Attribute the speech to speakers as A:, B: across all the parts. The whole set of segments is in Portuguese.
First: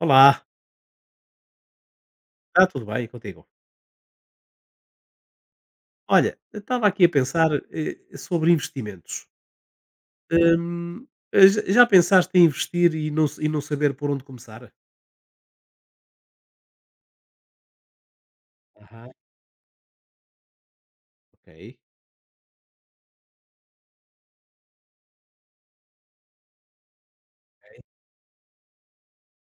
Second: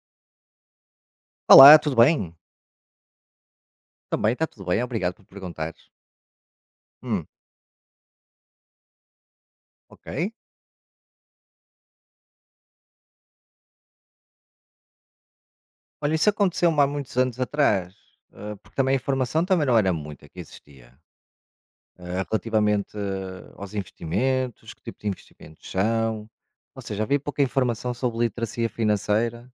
A: Olá,
B: Olá, tudo bem?
A: está tudo bem contigo?
B: Também está tudo bem, obrigado por perguntar.
A: Olha, eu estava aqui a
B: Hum,
A: pensar sobre investimentos.
B: ok.
A: Hum, já pensaste em investir e não saber por onde começar?
B: Olha, isso aconteceu-me há muitos anos atrás, porque também a
A: Aham,
B: informação também não era muita que existia,
A: ok.
B: relativamente aos investimentos, que tipo de investimentos são. Ou seja, havia pouca
A: Ok.
B: informação sobre literacia financeira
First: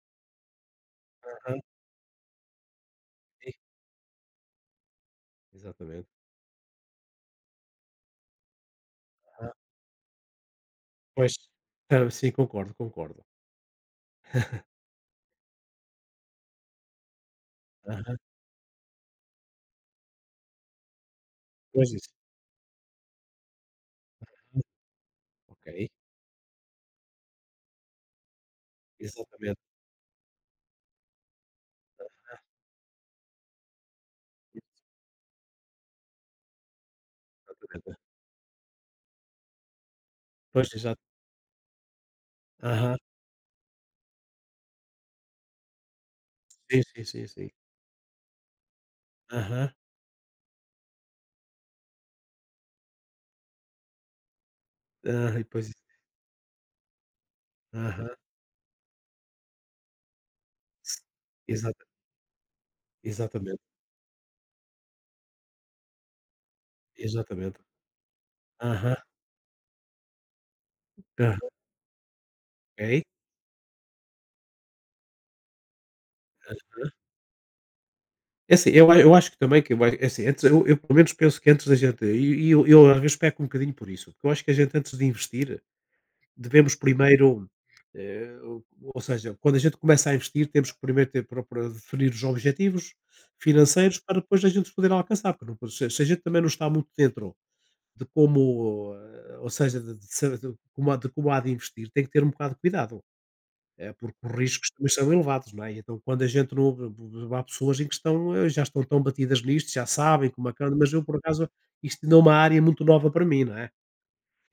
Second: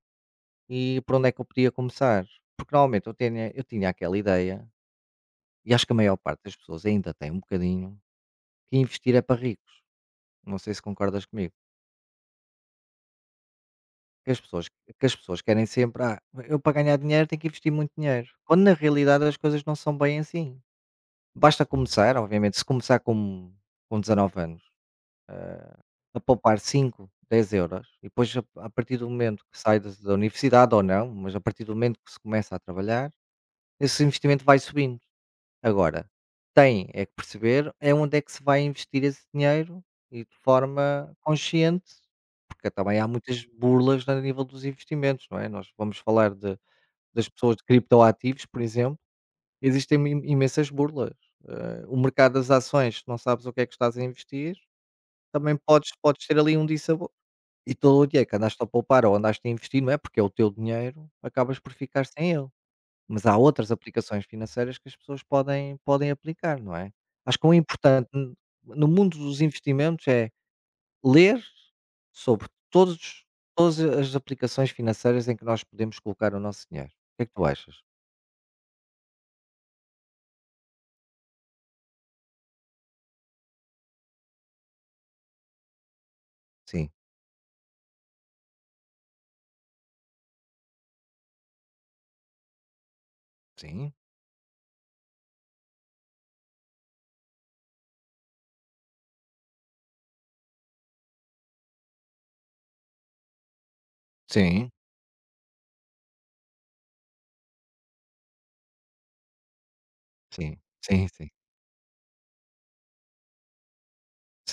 B: e por onde é que eu
A: Aham,
B: podia começar. Porque normalmente eu tinha,
A: sim,
B: eu tinha aquela ideia, e acho que a
A: exatamente.
B: maior parte das pessoas ainda tem um bocadinho, que investir é para
A: Aham.
B: ricos. Não sei se concordas
A: Pois.
B: comigo.
A: Ah, sim, concordo, concordo.
B: Que as pessoas querem sempre: "Ah, eu para ganhar dinheiro tenho que investir muito
A: Aham,
B: dinheiro", quando na realidade as coisas não são bem assim. Basta
A: pois isso.
B: começar, obviamente, se começar com 19 anos,
A: Ok.
B: a poupar 5 10 euros e depois a partir do momento
A: Exatamente.
B: que sai da universidade ou não, mas a partir do momento que se começa a trabalhar, esse investimento vai subindo. Agora, tem é que perceber é
A: Exatamente.
B: onde é que se vai investir esse dinheiro e de
A: Pois, exato.
B: forma consciente, porque
A: Aham,
B: também há muitas burlas a nível dos investimentos, não é? Nós vamos falar de
A: sim, sim, sim,
B: das
A: sim.
B: pessoas de criptoativos, por exemplo,
A: Aham,
B: existem im imensas burlas. O mercado das ações, se não sabes o que é que estás a investir,
A: ah, e
B: também
A: pois, isso.
B: podes ter ali um dissabor. E todo o
A: Aham,
B: dinheiro que andaste a poupar ou andaste a investir, não é, porque é o teu
A: s-
B: dinheiro, acabas por
A: exata-
B: ficar sem ele. Mas há
A: exatamente,
B: outras aplicações financeiras que as pessoas podem aplicar, não é? Acho que o
A: exatamente.
B: importante n no
A: Aham,
B: mundo dos investimentos é
A: aham,
B: ler sobre
A: ok.
B: todos todas as aplicações financeiras em que nós podemos colocar o nosso dinheiro. O que é que tu achas?
A: É assim, eu acho que também que vai é assim, antes eu pelo menos penso que antes da gente e eu às um bocadinho por isso, porque eu acho que a gente antes de investir, devemos
B: Sim.
A: primeiro, eh, ou ou seja, quando a gente começa a investir temos que primeiro ter procurar definir os objetivos
B: Sim,
A: financeiros para depois a gente poder alcançar, porque não se a gente também não está muito dentro de como, ou seja, de como há de investir, tem que ter um bocado de cuidado. Eh, porque os riscos
B: sim,
A: também são elevados, não é? E então quando a gente não b- há pessoas em que estão, já estão tão batidas nisto, já sabem como é
B: sim,
A: que anda, mas eu
B: sim,
A: por
B: sim,
A: acaso isto ainda é uma área muito nova para mim, não é?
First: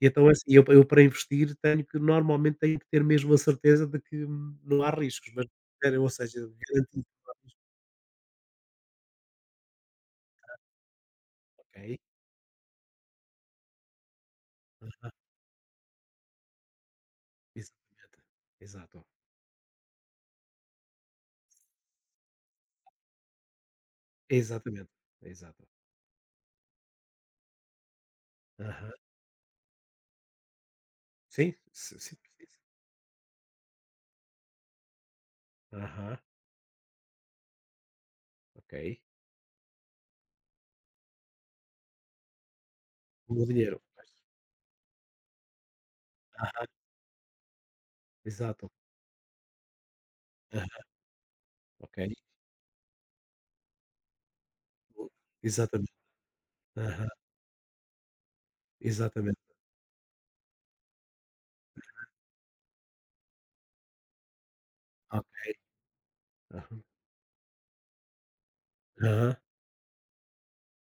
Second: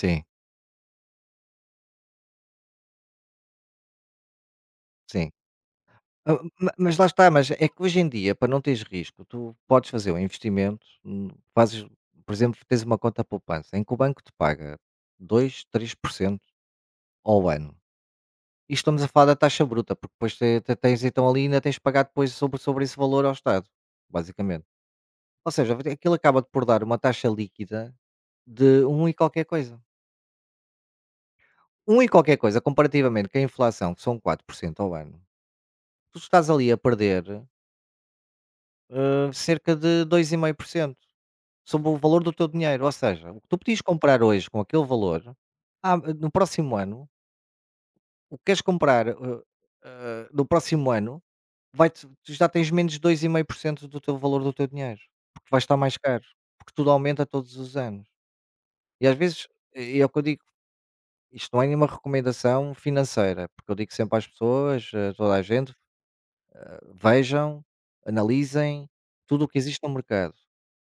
A: E então é assim, eu para investir tenho que normalmente tenho que ter mesmo a certeza de que não há riscos,
B: sim.
A: mas eh, ou
B: Ah,
A: seja,
B: ma mas
A: garantido,
B: lá está, mas é que hoje em dia, para não teres risco, tu podes fazer um investimento, fazes
A: ok?
B: por exemplo, tens uma conta poupança em que o banco te paga 2 a 3% ao ano.
A: Exatamente.
B: E estamos
A: Exato.
B: a falar da taxa bruta, porque depois te tens então ali ainda tens de pagar depois sobre esse valor ao Estado, basicamente.
A: Exatamente.
B: Ou
A: Exato.
B: seja, aquilo acaba-te por dar uma taxa líquida de
A: Aham.
B: um e qualquer coisa.
A: Sim, sim,
B: Um e
A: sim,
B: qualquer
A: sim.
B: coisa comparativamente com a inflação, que são 4% ao ano.
A: Aham.
B: Tu estás ali a perder
A: Ok.
B: cerca de 2,5% sobre o valor do teu dinheiro. Ou seja,
A: O
B: o que tu
A: dinheiro.
B: podias comprar hoje com aquele valor, ah, no
A: Aham.
B: próximo ano, o que queres
A: Exato.
B: comprar no
A: Aham.
B: próximo ano, vai
A: Ok.
B: -te, tu já tens menos de 2,5% do teu valor do teu dinheiro, porque vai estar
A: Exatamente.
B: mais caro, porque tudo
A: Aham.
B: aumenta todos os anos. E às vezes,
A: Exatamente.
B: e é o que eu digo, isto não é nenhuma recomendação financeira, porque eu digo sempre às pessoas, a toda a
A: Ok.
B: gente,
A: Aham.
B: vejam, analisem
A: Aham.
B: tudo o que existe no mercado.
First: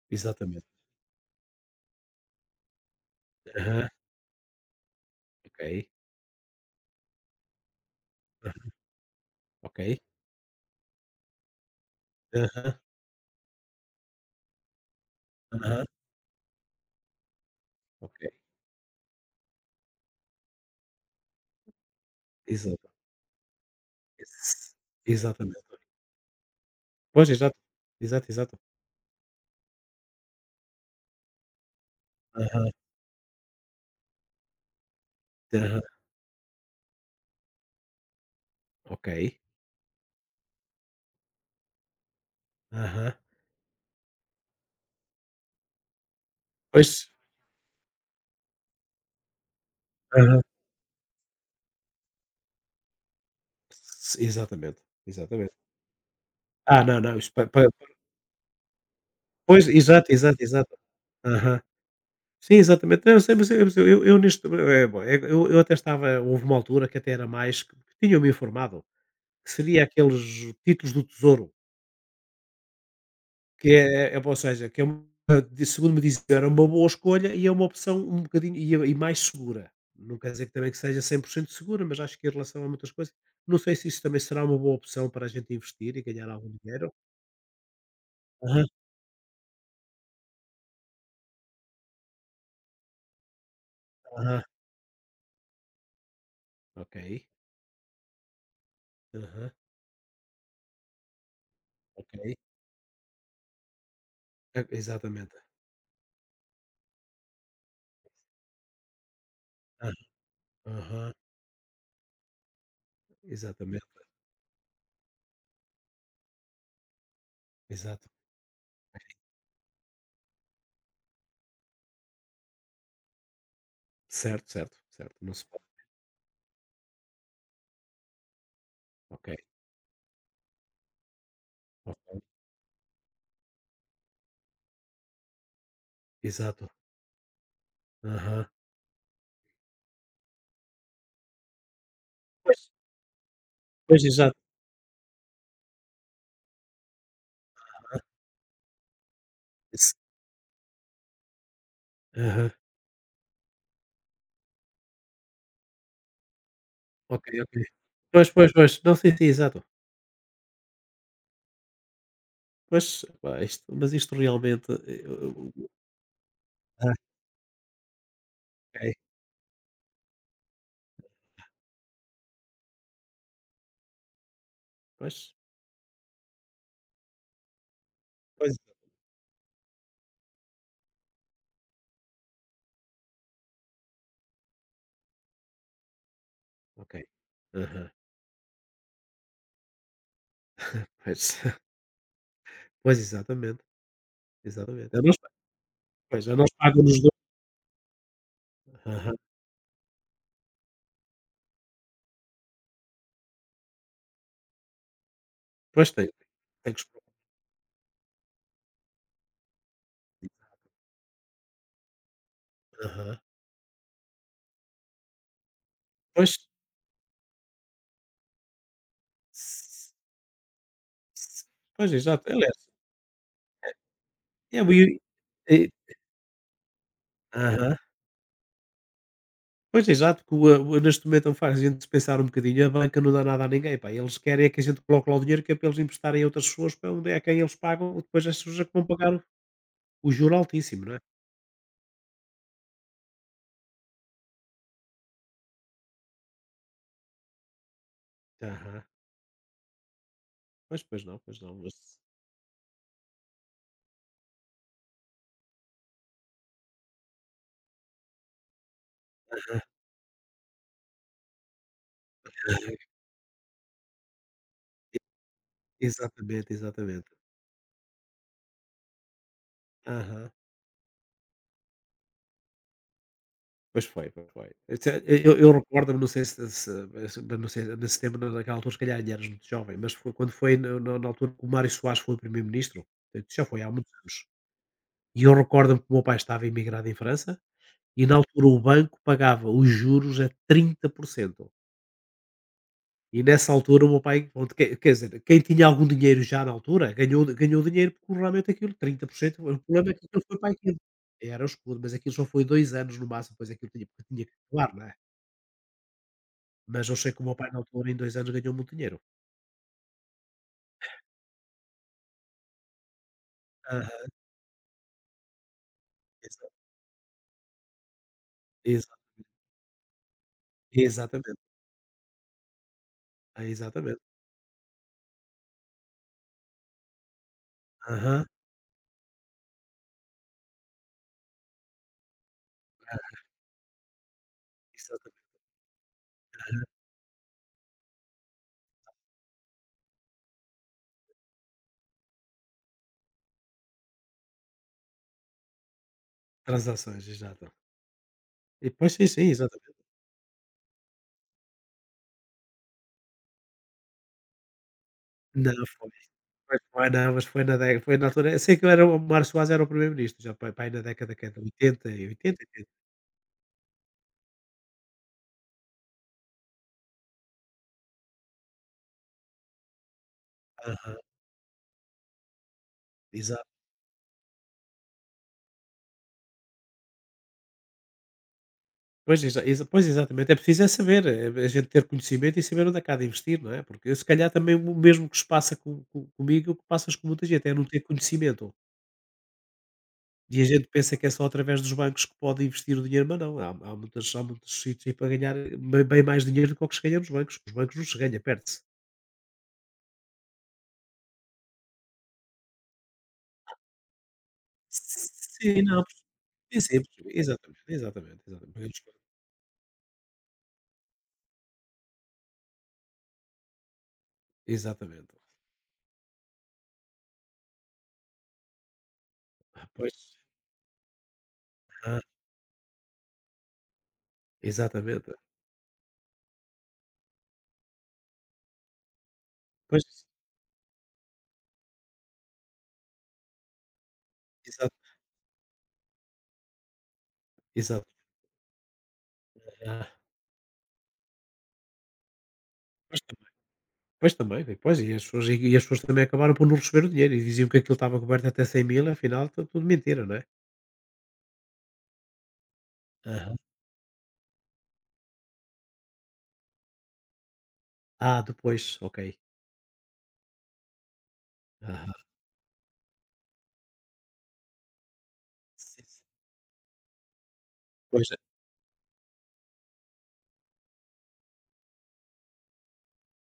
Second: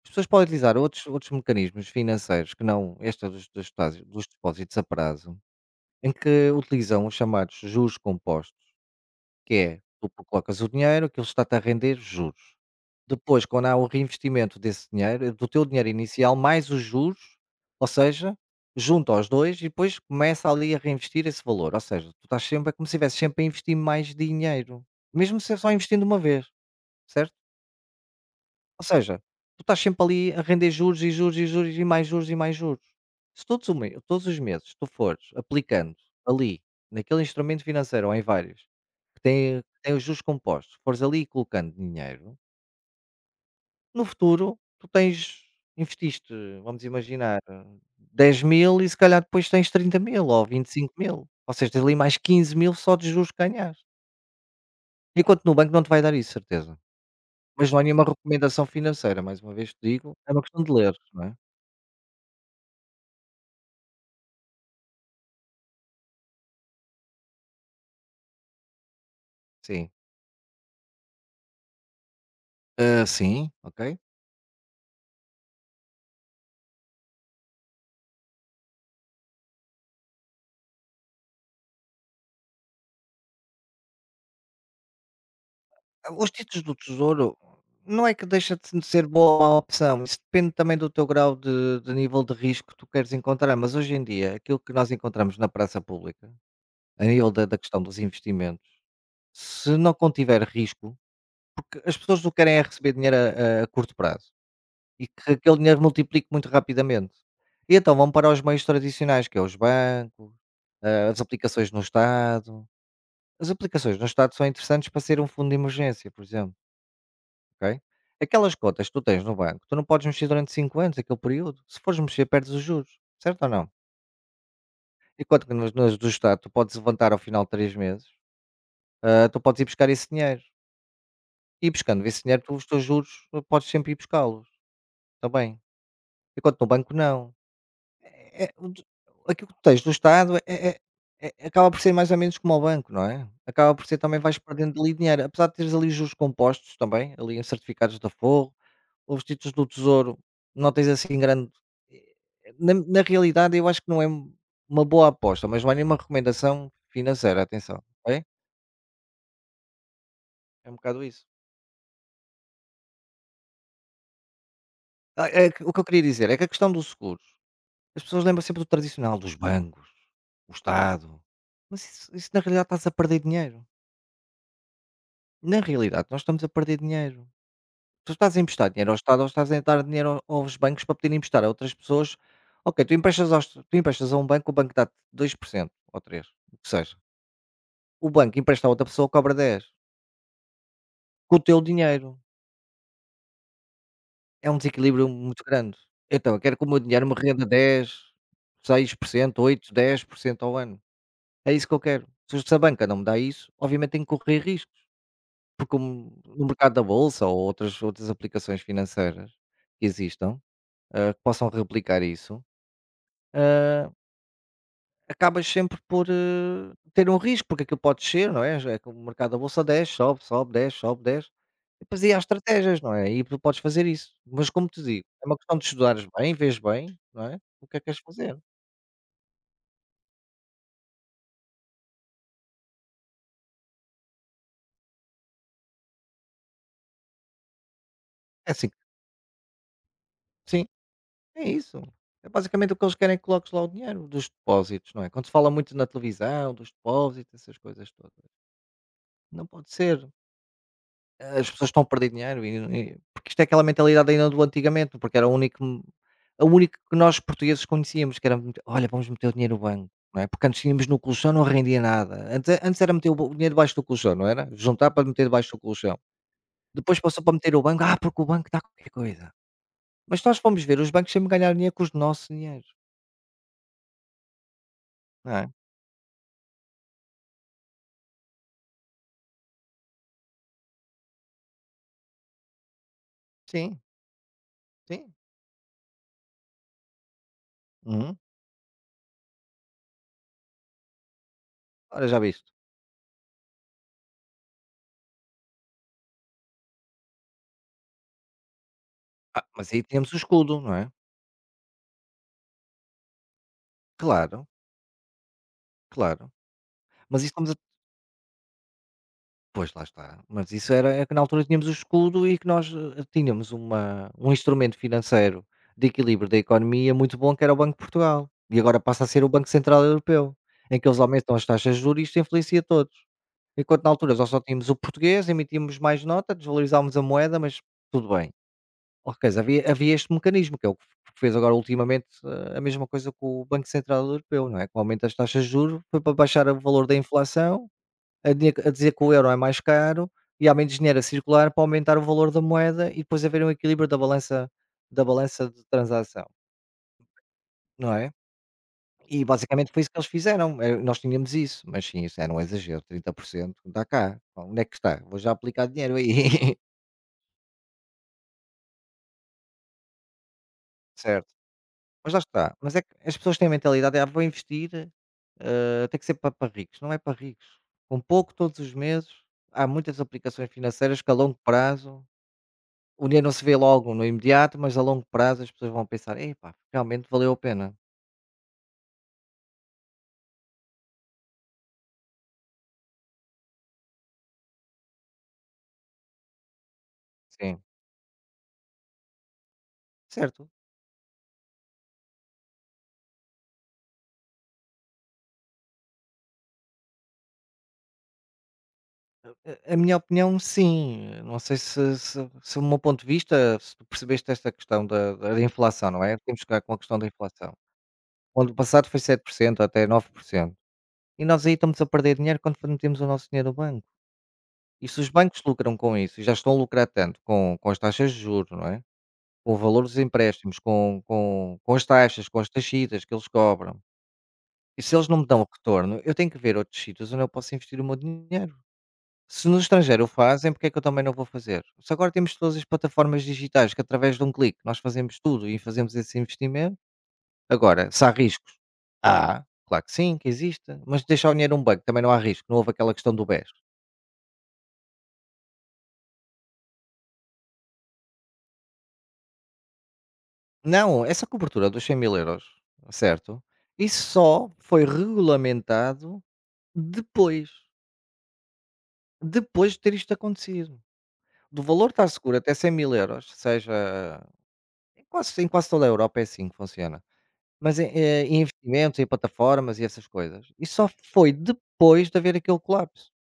B: As pessoas podem
A: Exatamente.
B: utilizar outros mecanismos financeiros que não esta
A: Aham.
B: depósitos dos depósitos a prazo,
A: Ok.
B: em que utilizam os chamados juros
A: Ah,
B: compostos, que
A: ok.
B: é tu colocas o dinheiro, aquilo está-te a render juros.
A: Aham.
B: Depois, quando há o reinvestimento desse dinheiro, do teu
A: Aham.
B: dinheiro inicial, mais os juros, ou
A: Ok.
B: seja, junta aos dois e depois começa ali a reinvestir esse valor. Ou seja, tu estás sempre, é como
A: Exato.
B: se estivesse sempre a investir mais
A: Ex
B: dinheiro, mesmo se é
A: Exatamente.
B: só investindo uma vez,
A: Pois,
B: certo?
A: exato. Exato, exato.
B: Ou seja, tu estás sempre ali a render juros e juros e juros e mais juros e mais
A: Aham.
B: juros. Se todos, todos os meses tu fores
A: Aham.
B: aplicando ali, naquele instrumento financeiro ou em vários,
A: Ok.
B: que tem os juros compostos, fores ali colocando dinheiro,
A: Aham.
B: no futuro tu tens, investiste, vamos
A: Pois.
B: imaginar, 10 000 e se calhar depois tens 30 000
A: Aham.
B: ou 25 000. Ou seja, tens ali mais 15 000 só de juros que ganhas.
A: S Exatamente,
B: Enquanto
A: exatamente.
B: no banco não te vai dar isso, certeza.
A: Ah, não, não, isto pa pa
B: Mas não há
A: pa-
B: nenhuma recomendação financeira, mais uma
A: pois,
B: vez te
A: exato,
B: digo, é
A: exato,
B: uma questão de
A: exato.
B: ler, não é?
A: Aham. Sim, exatamente. Não, eu sei, mas eu nisto é bom, eu até estava, houve uma altura que até era mais que tinham-me informado, que seria
B: Sim.
A: aqueles títulos do tesouro.
B: Ah, sim,
A: Que
B: ok.
A: é ou seja, que é uma segundo me dizem, era uma boa escolha e é uma opção um bocadinho e mais segura. Não quer dizer que também que seja 100% segura, mas acho que em relação a muitas coisas não sei se isso também será uma boa opção para a gente investir e ganhar
B: Os
A: algum
B: títulos do
A: dinheiro.
B: tesouro não é que deixa
A: Aham,
B: de ser boa ou má opção, isso depende também do teu grau de nível de risco que tu queres encontrar, mas hoje em dia
A: aham,
B: aquilo que nós encontramos na praça pública,
A: ok.
B: a nível da, da questão dos investimentos,
A: Aham,
B: se não contiver risco, porque as pessoas o
A: ok.
B: que querem é receber dinheiro a, a curto prazo
A: E
B: e que
A: exatamente.
B: aquele dinheiro multiplique muito rapidamente. E então vão para os meios tradicionais, que é os
A: Aham,
B: bancos, ah,
A: aham,
B: as aplicações no Estado. As aplicações
A: exatamente,
B: no Estado são interessantes para ser um fundo de emergência, por exemplo, ok?
A: exato.
B: Aquelas cotas que tu tens no banco, tu não podes mexer durante 5 anos, aquele período. Se fores mexer, perdes os juros, certo ou não?
A: Certo, certo, certo, não se
B: Enquanto que
A: pode.
B: nas do Estado tu podes levantar ao final de 3 meses,
A: Ok,
B: ah, tu podes ir buscar esse dinheiro. E buscando
A: ok.
B: esse dinheiro, tu, os teus juros, podes sempre ir buscá-los também. Enquanto no
A: Exato.
B: banco, não.
A: Aham.
B: É é o de aqui o contexto do Estado é é, acaba por ser mais ou menos como
A: Pois,
B: ao banco, não é? Acaba por ser
A: pois
B: também
A: exato.
B: vais perdendo ali dinheiro, apesar de teres ali os juros compostos também, ali em certificados de aforro, ou os títulos do
A: Isso.
B: tesouro, não tens assim grande eh,
A: Aham.
B: na na realidade eu acho que não é uma boa aposta, mas não é nenhuma recomendação
A: Ok,
B: financeira,
A: ok.
B: atenção, ok?
A: Pois, pois, pois. Não, sei sim, exato.
B: É um bocado isso.
A: Pois, pá, isto realmente, eu
B: Ah, é que
A: eu
B: o que eu queria dizer é que a questão dos seguros, as pessoas lembram sempre do
A: ok.
B: tradicional, dos bancos, o Estado, mas isso na realidade estás a perder dinheiro.
A: Pois.
B: Na realidade, nós estamos a perder dinheiro. Tu estás a
A: Pois.
B: emprestar dinheiro ao Estado ou estás a dar dinheiro aos bancos para poderem emprestar a outras pessoas. Ok, tu emprestas, aos, tu emprestas a um banco, o banco dá-te 2% ou 3%, o que
A: Ok.
B: seja.
A: Aham.
B: O banco empresta a outra pessoa, cobra 10%. Com
A: Pois.
B: o teu dinheiro.
A: Pois, exatamente,
B: É um
A: exatamente. A
B: desequilíbrio
A: nós,
B: muito grande.
A: pois,
B: Então,
A: a
B: eu
A: nós,
B: quero que o meu
A: exatamente, nos
B: dinheiro
A: do,
B: me renda dez, seis por
A: aham.
B: cento, oito dez por cento ao ano. É isso que eu quero. Se se a banca não me dá isso, obviamente tenho que correr riscos. Porque o-
A: Pois, tem
B: no
A: tem
B: mercado
A: que
B: da
A: os,
B: bolsa ou outras aplicações financeiras que existam, que possam replicar isso,
A: aham.
B: ah, acabas sempre por
A: Pois.
B: ter um risco, porque aquilo pode ser, não é? É que o mercado da bolsa
A: S
B: desce, sobe, sobe, desce, sobe, desce.
A: s
B: E
A: Pois,
B: depois aí há
A: exato. Aliás,
B: estratégias, não é? E tu podes fazer isso. Mas
A: é a
B: como te
A: maioria
B: digo, é uma questão de
A: e
B: estudares bem, vês bem, não é? O
A: aham.
B: que é que queres fazer?
A: Pois, exato, que o neste momento faz a gente pensar um bocadinho, a banca não dá nada a ninguém, pá, eles querem é que a gente coloque lá o dinheiro que é para eles emprestarem a outras pessoas para onde é a quem eles pagam, depois as
B: É
A: pessoas é
B: assim,
A: que vão pagar o juro
B: sim,
A: altíssimo, não é?
B: é isso. É basicamente o que eles querem é que coloques lá o dinheiro dos depósitos, não é? Quando se fala muito na televisão, dos depósitos, essas coisas todas.
A: Aham.
B: Não pode ser.
A: Pois, pois
B: As
A: não,
B: pessoas
A: mas
B: estão a perder dinheiro e porque isto é aquela mentalidade ainda do antigamente, porque era o único que nós portugueses conhecíamos, que era meter olha, vamos meter o dinheiro no banco, não é? Porque antes tínhamos no colchão, não rendia nada. Antes
A: aham.
B: era meter o dinheiro debaixo do colchão, não era? Juntar para meter debaixo do colchão.
A: Exatamente,
B: Depois
A: exatamente.
B: passou para meter o banco, ah, porque o banco dá qualquer coisa. Mas
A: Aham.
B: nós formos ver, os bancos sempre ganharam dinheiro com os nossos dinheiros,
A: Pois foi, pois foi. Isso é, eu
B: não é?
A: eu recordo-me, não sei, se não sei, nesse tempo, na naquela altura, se calhar ainda eras muito jovem, mas foi na altura que o Mário Soares foi o primeiro-ministro, isso já foi há
B: Sim,
A: muitos anos,
B: sim.
A: e eu recordo-me que o meu pai estava imigrado em França e, na
B: Uhum.
A: altura, o banco pagava os juros a 30%.
B: Ora, já viste.
A: E nessa altura o meu pai, pronto, quer dizer, quem tinha algum dinheiro já na altura, ganhou dinheiro, porque realmente aquilo trinta por cento,
B: Ah,
A: o
B: mas aí
A: problema é que
B: tínhamos o
A: aquilo foi para
B: escudo, não
A: aquilo.
B: é?
A: Era o escudo, mas aquilo só foi 2 anos no máximo, depois aquilo tinha que
B: Claro,
A: acabar, não é?
B: claro.
A: Mas eu sei que
B: Mas
A: o
B: isso
A: meu pai
B: estamos a
A: na altura em dois anos ganhou muito dinheiro.
B: pois, lá está. Mas isso era é que na altura tínhamos o escudo e que nós, tínhamos
A: Aham,
B: uma um instrumento financeiro de equilíbrio da
A: exa
B: economia muito bom, que era o Banco de Portugal. E agora
A: exa
B: passa a ser o Banco Central Europeu, em que eles
A: exatamente,
B: aumentam as taxas de juros e isto influencia todos.
A: é
B: Enquanto na
A: exatamente.
B: altura nós só tínhamos o português, emitíamos mais nota, desvalorizávamos a moeda, mas tudo
A: Aham,
B: bem. Ok, havia este mecanismo, que é o que fez agora ultimamente, a mesma coisa com o Banco Central Europeu, não é? Com o aumento das
A: exatamente,
B: taxas de juros, foi para baixar o
A: aham.
B: valor da inflação a dizer que o euro é mais caro e há menos dinheiro a circular para aumentar o valor da moeda e depois haver um equilíbrio da balança de transação,
A: Transações, exato.
B: não é?
A: E pois, sim,
B: E
A: sim,
B: basicamente
A: exatamente.
B: foi isso que eles fizeram, nós tínhamos isso, mas sim, isso era um exagero, 30% está cá, bom, onde é que está? Vou já
A: Não
B: aplicar
A: foi,
B: dinheiro aí,
A: pois foi não, mas foi na altura, eu sei que eu era o Mário Soares era o primeiro-ministro, já pai para na década que
B: certo.
A: é de 80 e
B: Mas lá
A: 80,
B: está,
A: 80.
B: mas é que as pessoas têm a mentalidade, é, ah, vou investir, tem que ser para ricos, não é para ricos, com pouco todos os meses, há muitas aplicações financeiras que a longo prazo o dinheiro não se
A: Exato.
B: vê logo no imediato, mas a longo prazo as pessoas vão pensar: "Epá, realmente valeu a pena".
A: Pois, exa exa pois, exatamente, é preciso é saber, é a gente ter conhecimento e saber onde é que há de investir, não é, porque se calhar também o mesmo que se passa com comigo, é o que passas com muita gente, é
B: Sim,
A: não ter conhecimento. E a
B: certo.
A: gente pensa que é só através dos bancos que pode investir o dinheiro, mas não, há muitos sítios aí para ganhar bem bem mais dinheiro do que o que se ganha nos bancos. Os bancos não se ganha, perde-se.
B: A minha opinião, sim. Não sei se o meu ponto de vista, se tu percebeste esta questão da
A: Sim, não,
B: inflação, não é? Temos que ficar com a
A: percebi sim,
B: questão da
A: percebi,
B: inflação.
A: exatamente, exatamente,
B: Quando O ano
A: exatamente.
B: passado
A: Eles-
B: foi 7% até 9%. E nós aí estamos a perder dinheiro quando metemos o nosso dinheiro no banco. E se os
A: Exatamente.
B: bancos lucram com isso, e já estão a lucrar tanto com as taxas de juros, não é? Com o
A: Ah,
B: valor dos
A: pois.
B: empréstimos, com as
A: Ah,
B: taxas, com as taxitas que eles cobram. E se eles
A: exatamente.
B: não me dão retorno, eu tenho que ver outros sítios onde eu posso investir o meu dinheiro. Se no
A: Pois,
B: estrangeiro o fazem, porque é que eu também não vou fazer? Se agora temos todas as plataformas digitais que através de um clique
A: exato,
B: nós fazemos tudo e fazemos esse investimento,
A: exato.
B: agora, se há riscos? Há, claro
A: Ah,
B: que sim, que existe, mas deixar o dinheiro num banco também não há risco, não houve aquela
A: pois.
B: questão do BES.
A: Pois também, bem, pois, e as pessoas também acabaram por não receber o dinheiro e diziam que aquilo estava coberto até cem mil, afinal tu tudo mentira, não é?
B: Não, essa cobertura dos 100 mil euros,
A: Aham.
B: certo? Isso só foi regulamentado depois,
A: Ah, depois, ok.
B: depois de ter isto acontecido. Do
A: Aham.
B: valor
A: Aham,
B: estar seguro até 100 mil euros, seja em quase
A: sim,
B: toda a
A: sim.
B: Europa é assim que funciona. Mas em,
A: Pois é.
B: em investimentos, em plataformas e essas coisas. E só foi depois de haver aquele colapso.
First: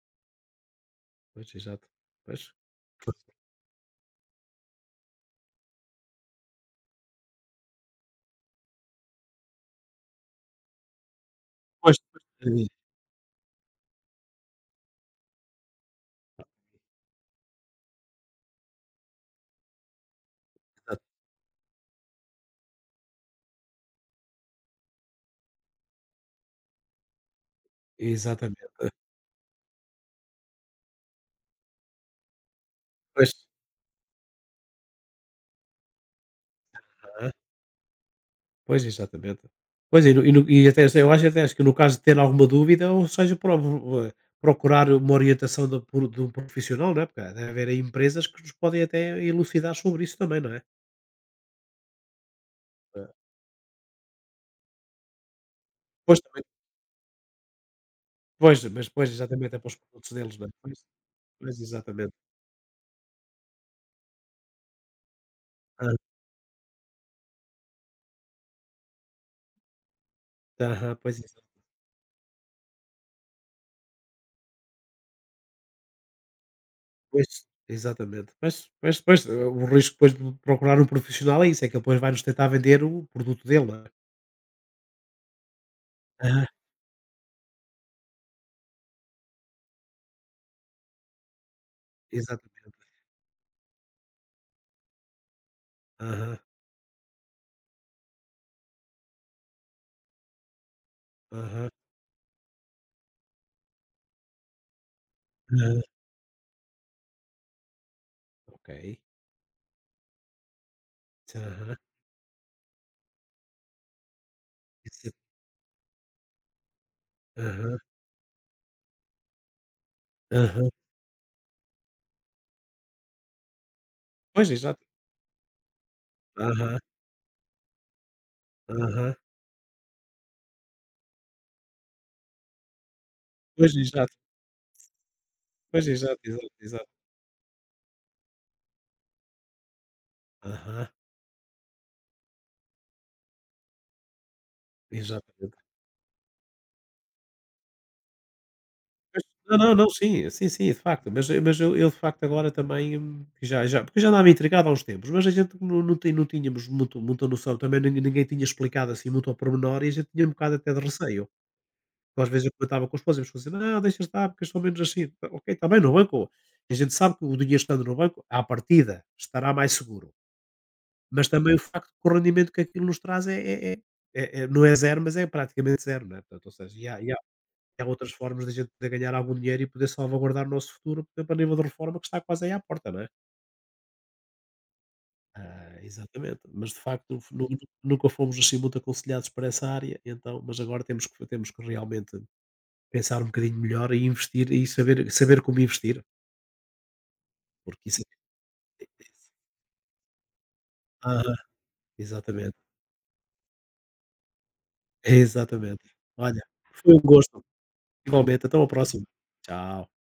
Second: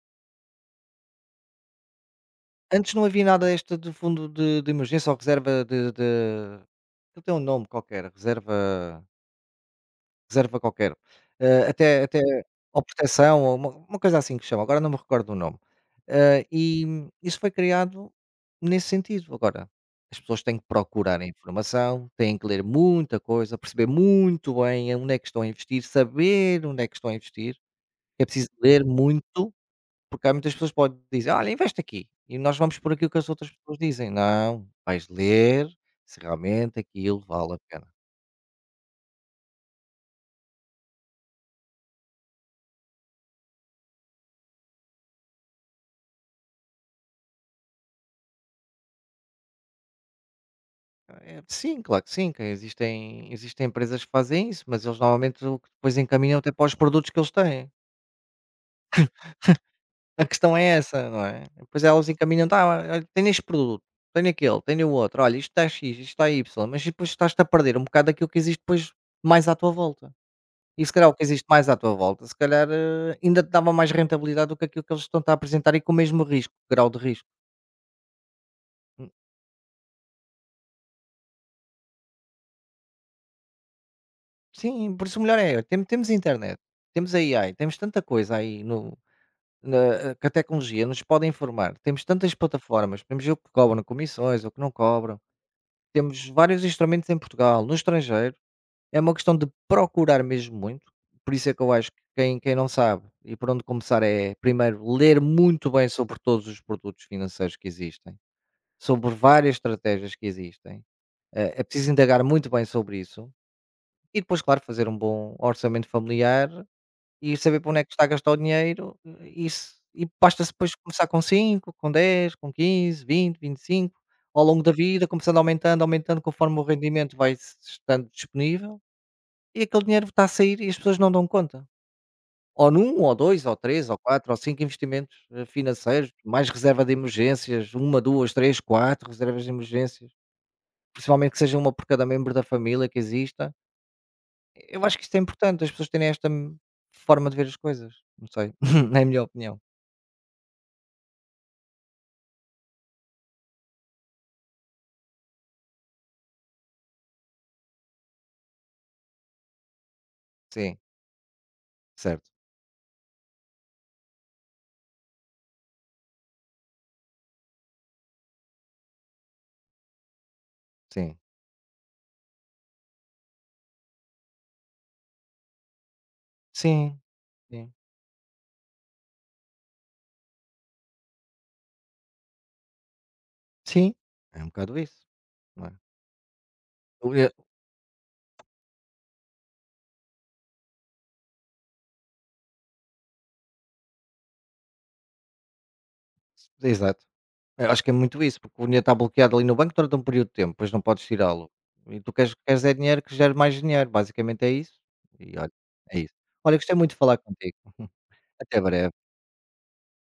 A: Pois, exato. Pois.
B: Antes não
A: Pois,
B: havia nada desta de fundo de emergência ou reserva de. Aquilo tem um nome qualquer, reserva. Reserva qualquer,
A: pois,
B: até
A: eh,
B: ou proteção ou uma coisa assim que chama, agora não me recordo do nome. E isso foi criado nesse sentido. Agora, as pessoas têm que
A: exato.
B: procurar a informação, têm que ler muita coisa, perceber muito bem onde é que estão a investir, saber onde é que estão a investir. É preciso ler
A: Exatamente,
B: muito, porque há muitas pessoas que podem dizer: "Olha, investe aqui", e nós vamos por aquilo que as
A: pois.
B: outras pessoas dizem. Não, vais ler se realmente aquilo
A: Aham.
B: vale a pena.
A: Pois, exatamente. Pois, e no e no e até eu acho até acho que no caso de ter alguma dúvida, ou seja, procurar uma orientação de um profissional, não é, porque deve haver aí empresas que nos podem até elucidar sobre isso também, não é?
B: É, sim, claro que sim, que
A: É.
B: existem empresas que fazem isso, mas eles normalmente o que depois
A: Pois,
B: encaminham
A: também.
B: até para os produtos que eles têm.
A: Pois, mas depois exatamente é para os produtos
B: A
A: deles, não é?
B: questão é
A: Pois,
B: essa, não é?
A: pois
B: Depois elas
A: exatamente.
B: encaminham, tá, olha, tenho este produto, tenho aquele, tenho o outro, olha, isto está
A: Hã,
B: X, isto está Y, mas depois estás-te a perder um bocado daquilo que existe depois mais à tua volta. E se
A: aham,
B: calhar o que existe mais à tua volta, se calhar ainda te dava mais rentabilidade do que aquilo que eles estão a apresentar e com o mesmo risco, grau de risco.
A: pois, exatamente. Mas
B: Hum,
A: pois, o risco depois de procurar um profissional é isso, é que ele depois vai-nos tentar vender o produto dele, não é?
B: Sim, por isso o melhor é, temos
A: Aham,
B: internet, temos a AI, temos tanta coisa aí, Na que a tecnologia nos pode informar. Temos tantas
A: exatamente.
B: plataformas, temos o que cobram comissões, o que não cobram, temos
A: Aham,
B: vários instrumentos em Portugal, no estrangeiro, é uma questão de procurar mesmo muito, por isso é que
A: aham,
B: eu acho que quem não sabe e por onde começar é, primeiro, ler muito
A: aham.
B: bem sobre todos os produtos financeiros que existem,
A: Ok.
B: sobre várias estratégias que existem, é
A: Aham,
B: preciso indagar muito bem sobre isso, e depois, claro, fazer um
A: isso,
B: bom orçamento familiar e saber para
A: aham,
B: onde é que está a gastar o dinheiro, e se e basta-se
A: aham.
B: depois começar com 5 com 10 com 15 20 25 ao
A: Pois,
B: longo da
A: exato.
B: vida, começando aumentando, aumentando, conforme o
A: Aham,
B: rendimento vai se estando disponível,
A: aham.
B: e aquele dinheiro está a sair e as pessoas não dão conta. Ou num, ou 2 ou
A: Pois,
B: 3 ou
A: exato.
B: 4 ou 5 investimentos,
A: Pois,
B: financeiros,
A: exato,
B: mais
A: exato,
B: reserva
A: exato.
B: de emergências, uma 2 3 4 reservas de emergências,
A: Aham,
B: principalmente que seja uma por cada membro da família que exista. Eu acho que isto é
A: exatamente.
B: importante, as pessoas terem esta forma de ver as coisas, não sei, na
A: Mas
B: minha
A: não,
B: opinião.
A: não, não, sim, sim, sim, de facto, mas eu de facto agora também, já porque eu já andava intrigado há uns tempos, mas a gente não tínhamos muito muita noção, também ninguém tinha explicado, assim, muito ao pormenor, e a gente tinha um bocado até
B: Sim,
A: de receio, porque às
B: certo.
A: vezes eu comentava com os esposa e a esposa dizia: "Não, deixa estar, porque eles são menos assim", tá ok, está bem no banco, a gente sabe que o dinheiro estando no banco, à partida, estará mais seguro,
B: Sim.
A: mas também o facto que o rendimento que aquilo nos traz é é é não é zero mas é praticamente zero, né, portanto, ou seja,
B: Sim,
A: há
B: sim.
A: há outras formas da gente poder ganhar algum dinheiro e poder salvaguardar o nosso futuro, por exemplo, a nível de reforma que está quase aí à porta, não é?
B: Sim, é um bocado isso, não é?
A: Ah, exatamente. Mas de
B: O
A: facto
B: e
A: nunca fomos assim muito aconselhados para essa área, então, mas agora temos que realmente pensar um bocadinho melhor e investir e saber como investir,
B: exato. Eu
A: porque
B: acho que é
A: isso
B: muito
A: é.
B: isso, porque o dinheiro está bloqueado ali no banco durante um período de tempo, depois não podes
A: Ah,
B: tirá-lo. E tu queres
A: exatamente,
B: queres é dinheiro que gere mais dinheiro, basicamente é isso. E olha,
A: exatamente.
B: é isso.
A: Olha,
B: Olha, gostei muito
A: foi
B: de
A: um
B: falar
A: gosto.
B: contigo.
A: Igualmente, até
B: Até
A: uma próxima.
B: breve.
A: Tchau.